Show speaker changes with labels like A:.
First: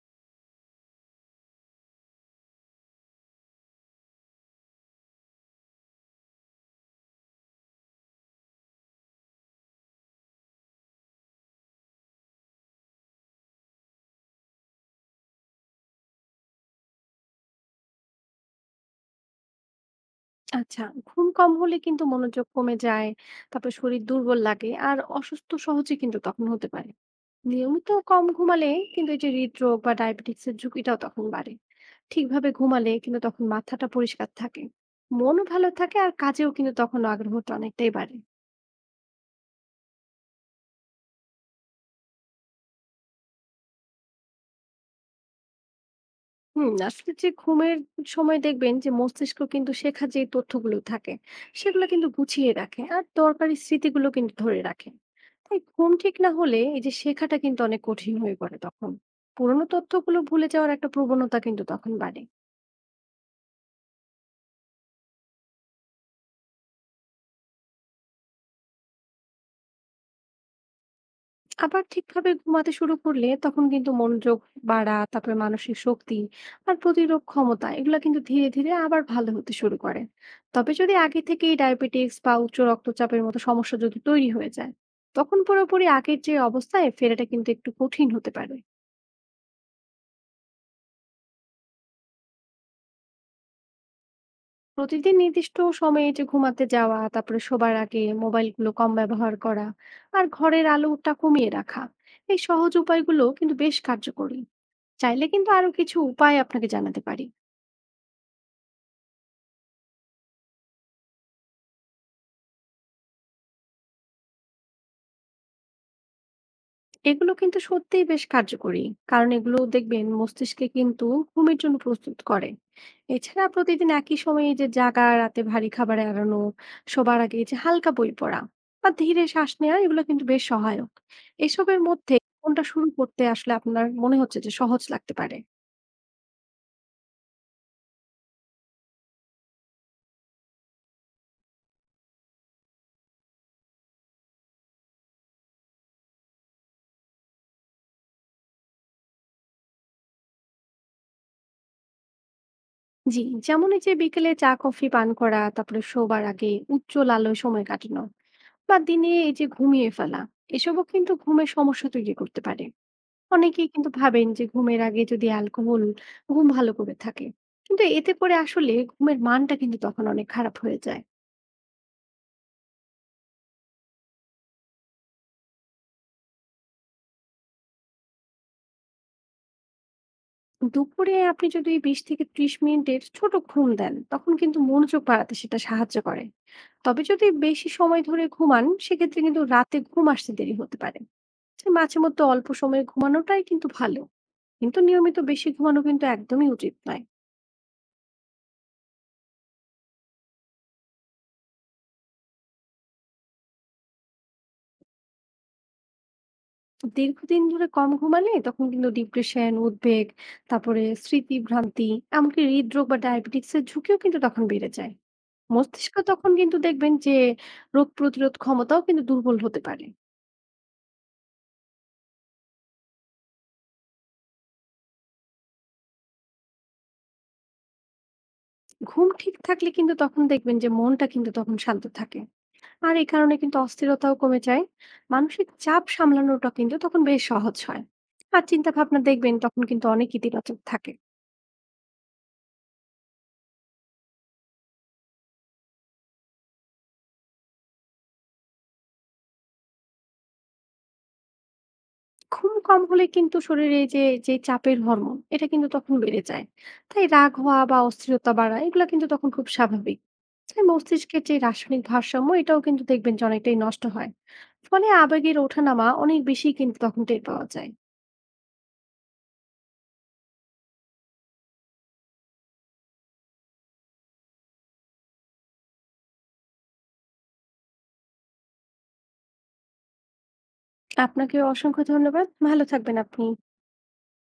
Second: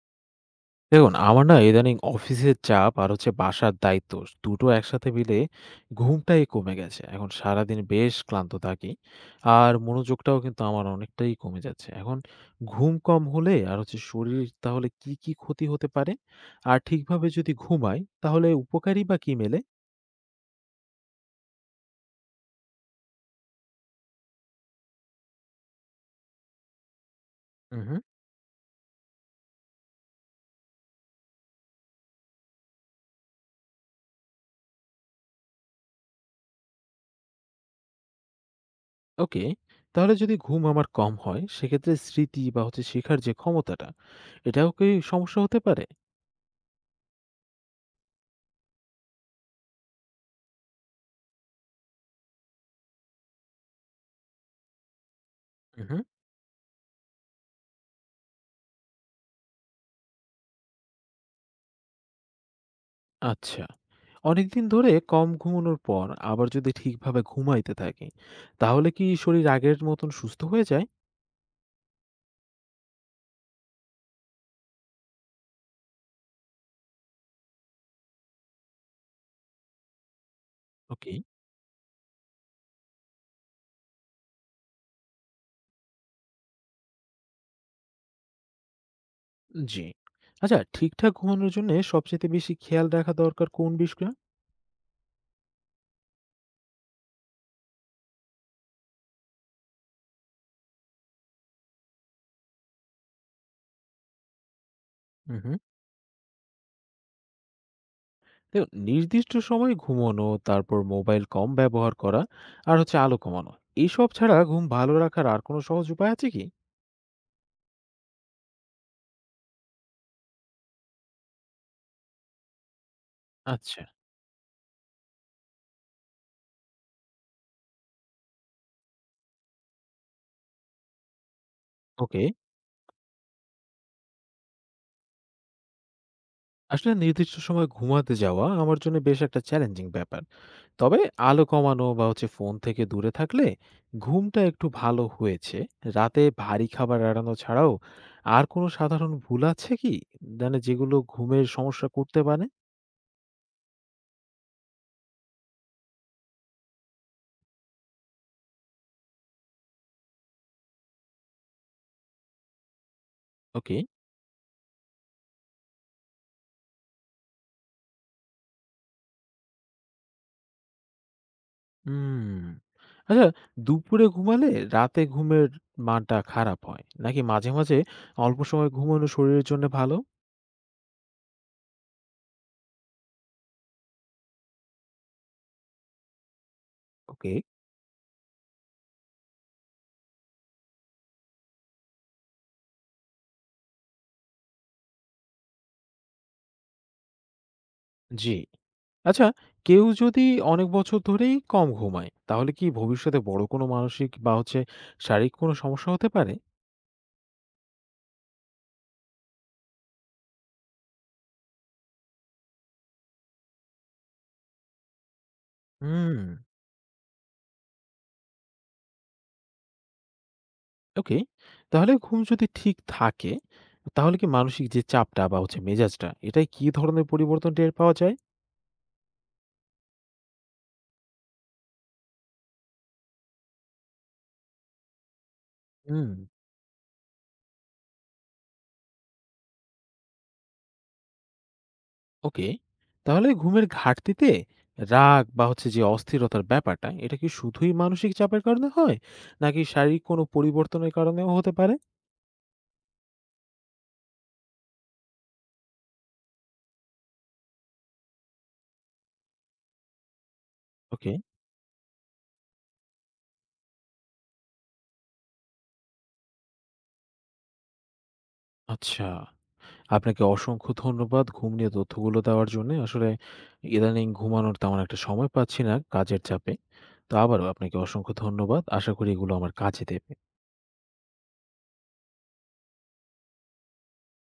A: দেখুন, আমার না ইদানিং অফিসের চাপ আর বাসার দায়িত্ব দুটো একসাথে মিলে ঘুমটাই কমে গেছে। এখন সারাদিন বেশ ক্লান্ত থাকি। আর মনোযোগটাও কিন্তু আমার অনেকটাই কমে যাচ্ছে। এখন ঘুম কম হলে আর শরীর তাহলে কি ক্ষতি হতে পারে? আর ঠিকভাবে যদি ঘুমাই তাহলে উপকারই বা কি মেলে?
B: আচ্ছা, ঘুম কম হলে কিন্তু মনোযোগ কমে যায়, তারপর শরীর দুর্বল লাগে আর অসুস্থ সহজে কিন্তু তখন হতে পারে। নিয়মিত
A: উহু,
B: কম ঘুমালে কিন্তু এই যে হৃদরোগ বা ডায়াবেটিক্সের ঝুঁকিটাও তখন বাড়ে। ঠিকভাবে ঘুমালে কিন্তু তখন মাথাটা পরিষ্কার থাকে, মনও ভালো থাকে আর কাজেও কিন্তু তখন আগ্রহটা অনেকটাই বাড়ে।
A: ওকে। তাহলে যদি ঘুম আমার কম হয় সেক্ষেত্রে স্মৃতি বা শেখার যে ক্ষমতাটা এটাও কি সমস্যা হতে পারে?
B: আসলে যে ঘুমের সময় দেখবেন যে মস্তিষ্ক কিন্তু শেখা যে তথ্যগুলো থাকে সেগুলো কিন্তু গুছিয়ে রাখে আর দরকারি স্মৃতিগুলো কিন্তু ধরে রাখে। তাই ঘুম
A: উহু।
B: ঠিক না হলে এই যে শেখাটা কিন্তু অনেক কঠিন হয়ে পড়ে, তখন পুরোনো তথ্যগুলো ভুলে যাওয়ার একটা প্রবণতা কিন্তু তখন বাড়ে।
A: আচ্ছা। অনেকদিন ধরে কম ঘুমানোর পর আবার যদি ঠিকভাবে ঘুমাইতে থাকি, তাহলে কি শরীর আগের মতন সুস্থ হয়ে যায়?
B: আবার ঠিকভাবে ঘুমাতে শুরু করলে তখন কিন্তু মনোযোগ বাড়া, তারপরে মানসিক শক্তি আর প্রতিরোধ ক্ষমতা এগুলো কিন্তু ধীরে ধীরে আবার ভালো হতে শুরু করে। তবে যদি
A: ওকে।
B: আগে থেকেই ডায়াবেটিস বা উচ্চ রক্তচাপের মতো সমস্যা যদি তৈরি হয়ে যায়, তখন পুরোপুরি আগের যে অবস্থায় ফেরাটা কিন্তু একটু কঠিন হতে পারে।
A: জি। আচ্ছা, ঠিকঠাক ঘুমানোর জন্যে সবচাইতে বেশি খেয়াল রাখা দরকার কোন বিষয়ে?
B: প্রতিদিন নির্দিষ্ট সময়ে যে ঘুমাতে যাওয়া, তারপরে শোবার আগে মোবাইলগুলো কম ব্যবহার করা, আর ঘরের আলোটা কমিয়ে রাখা, এই সহজ উপায়গুলো কিন্তু বেশ কার্যকরী। চাইলে
A: হুম,
B: কিন্তু
A: হুম।
B: আরো কিছু উপায় আপনাকে জানাতে পারি।
A: দেখুন, নির্দিষ্ট সময়ে ঘুমানো, তারপর মোবাইল কম ব্যবহার করা, আর আলো কমানো। এসব ছাড়া ঘুম ভালো রাখার আর কোনো সহজ উপায় আছে কি?
B: এগুলো কিন্তু সত্যিই বেশ কার্যকরী, কারণ এগুলো দেখবেন মস্তিষ্কে কিন্তু ঘুমের জন্য প্রস্তুত করে। এছাড়া
A: আচ্ছা।
B: প্রতিদিন একই সময়ে এই যে জাগা, রাতে ভারী খাবার এড়ানো, সবার আগে এই যে হালকা বই পড়া বা ধীরে শ্বাস নেওয়া, এগুলো কিন্তু বেশ সহায়ক। এসবের মধ্যে
A: ওকে।
B: কোনটা শুরু করতে আসলে আপনার মনে হচ্ছে যে সহজ লাগতে পারে?
A: আসলে নির্দিষ্ট সময়ে ঘুমাতে যাওয়া আমার জন্য বেশ একটা চ্যালেঞ্জিং ব্যাপার। তবে আলো কমানো বা ফোন থেকে দূরে থাকলে ঘুমটা একটু ভালো হয়েছে। রাতে ভারী খাবার এড়ানো ছাড়াও আর কোনো সাধারণ ভুল আছে কি, মানে যেগুলো ঘুমের সমস্যা করতে পারে?
B: জি, যেমন এই যে বিকেলে চা কফি পান করা, তারপরে শোবার আগে উচ্চ আলোয় সময় কাটানো, বা দিনে এই যে ঘুমিয়ে ফেলা, এসবও কিন্তু ঘুমের সমস্যা তৈরি করতে পারে। অনেকেই
A: ওকে।
B: কিন্তু ভাবেন যে ঘুমের আগে যদি অ্যালকোহল ঘুম ভালো করে থাকে, কিন্তু এতে করে আসলে ঘুমের মানটা কিন্তু তখন অনেক খারাপ হয়ে যায়।
A: হুম। আচ্ছা, দুপুরে ঘুমালে রাতে ঘুমের মানটা খারাপ হয়, নাকি মাঝে মাঝে অল্প সময় ঘুমানো শরীরের জন্য ভালো?
B: দুপুরে আপনি যদি 20 থেকে 30 মিনিটের ছোট ঘুম দেন, তখন কিন্তু মনোযোগ বাড়াতে সেটা সাহায্য করে। তবে যদি
A: ওকে।
B: বেশি সময় ধরে ঘুমান, সেক্ষেত্রে কিন্তু রাতে ঘুম আসতে দেরি হতে পারে। তাই মাঝে মধ্যে অল্প সময়ে ঘুমানোটাই কিন্তু ভালো, কিন্তু নিয়মিত বেশি ঘুমানো কিন্তু একদমই উচিত নয়।
A: জি। আচ্ছা, কেউ যদি অনেক বছর ধরেই কম ঘুমায় তাহলে কি ভবিষ্যতে বড় কোনো মানসিক বা শারীরিক কোনো সমস্যা হতে পারে?
B: দীর্ঘদিন ধরে কম ঘুমালে তখন কিন্তু ডিপ্রেশন, উদ্বেগ, তারপরে স্মৃতিভ্রান্তি, এমনকি হৃদরোগ বা ডায়াবেটিসের ঝুঁকিও কিন্তু তখন বেড়ে যায়। মস্তিষ্ক
A: হুম,
B: তখন কিন্তু দেখবেন যে রোগ প্রতিরোধ ক্ষমতাও কিন্তু দুর্বল হতে পারে।
A: ওকে। তাহলে ঘুম যদি ঠিক থাকে, তাহলে কি মানসিক যে চাপটা বা মেজাজটা, এটায় কি ধরনের পরিবর্তন টের পাওয়া যায়?
B: ঘুম ঠিক থাকলে কিন্তু তখন দেখবেন যে মনটা কিন্তু তখন শান্ত থাকে, আর এই কারণে কিন্তু অস্থিরতাও কমে যায়। মানসিক চাপ
A: হুম।
B: সামলানোটা কিন্তু তখন বেশ সহজ হয়, আর চিন্তা ভাবনা দেখবেন তখন কিন্তু অনেক ইতিবাচক থাকে।
A: ওকে। তাহলে ঘুমের ঘাটতিতে রাগ বা যে অস্থিরতার ব্যাপারটা, এটা কি শুধুই মানসিক চাপের কারণে হয়? নাকি শারীরিক কোনো পরিবর্তনের কারণেও হতে পারে?
B: ঘুম কম হলে কিন্তু শরীরে এই যে যে চাপের হরমোন, এটা কিন্তু তখন বেড়ে যায়। তাই রাগ হওয়া বা অস্থিরতা বাড়া, এগুলো কিন্তু তখন খুব স্বাভাবিক। তাই
A: ওকে,
B: মস্তিষ্কের যে রাসায়নিক ভারসাম্য, এটাও কিন্তু দেখবেন যে অনেকটাই নষ্ট হয়, ফলে আবেগের ওঠানামা অনেক বেশি কিন্তু তখন টের পাওয়া যায়।
A: আচ্ছা। আপনাকে অসংখ্য ধন্যবাদ ঘুম নিয়ে তথ্যগুলো দেওয়ার জন্যে। আসলে ইদানিং ঘুমানোর তেমন একটা সময় পাচ্ছি না কাজের চাপে। তো আবারও আপনাকে অসংখ্য ধন্যবাদ। আশা করি এগুলো আমার কাজে দেবে।
B: আপনাকে অসংখ্য ধন্যবাদ, ভালো থাকবেন আপনি।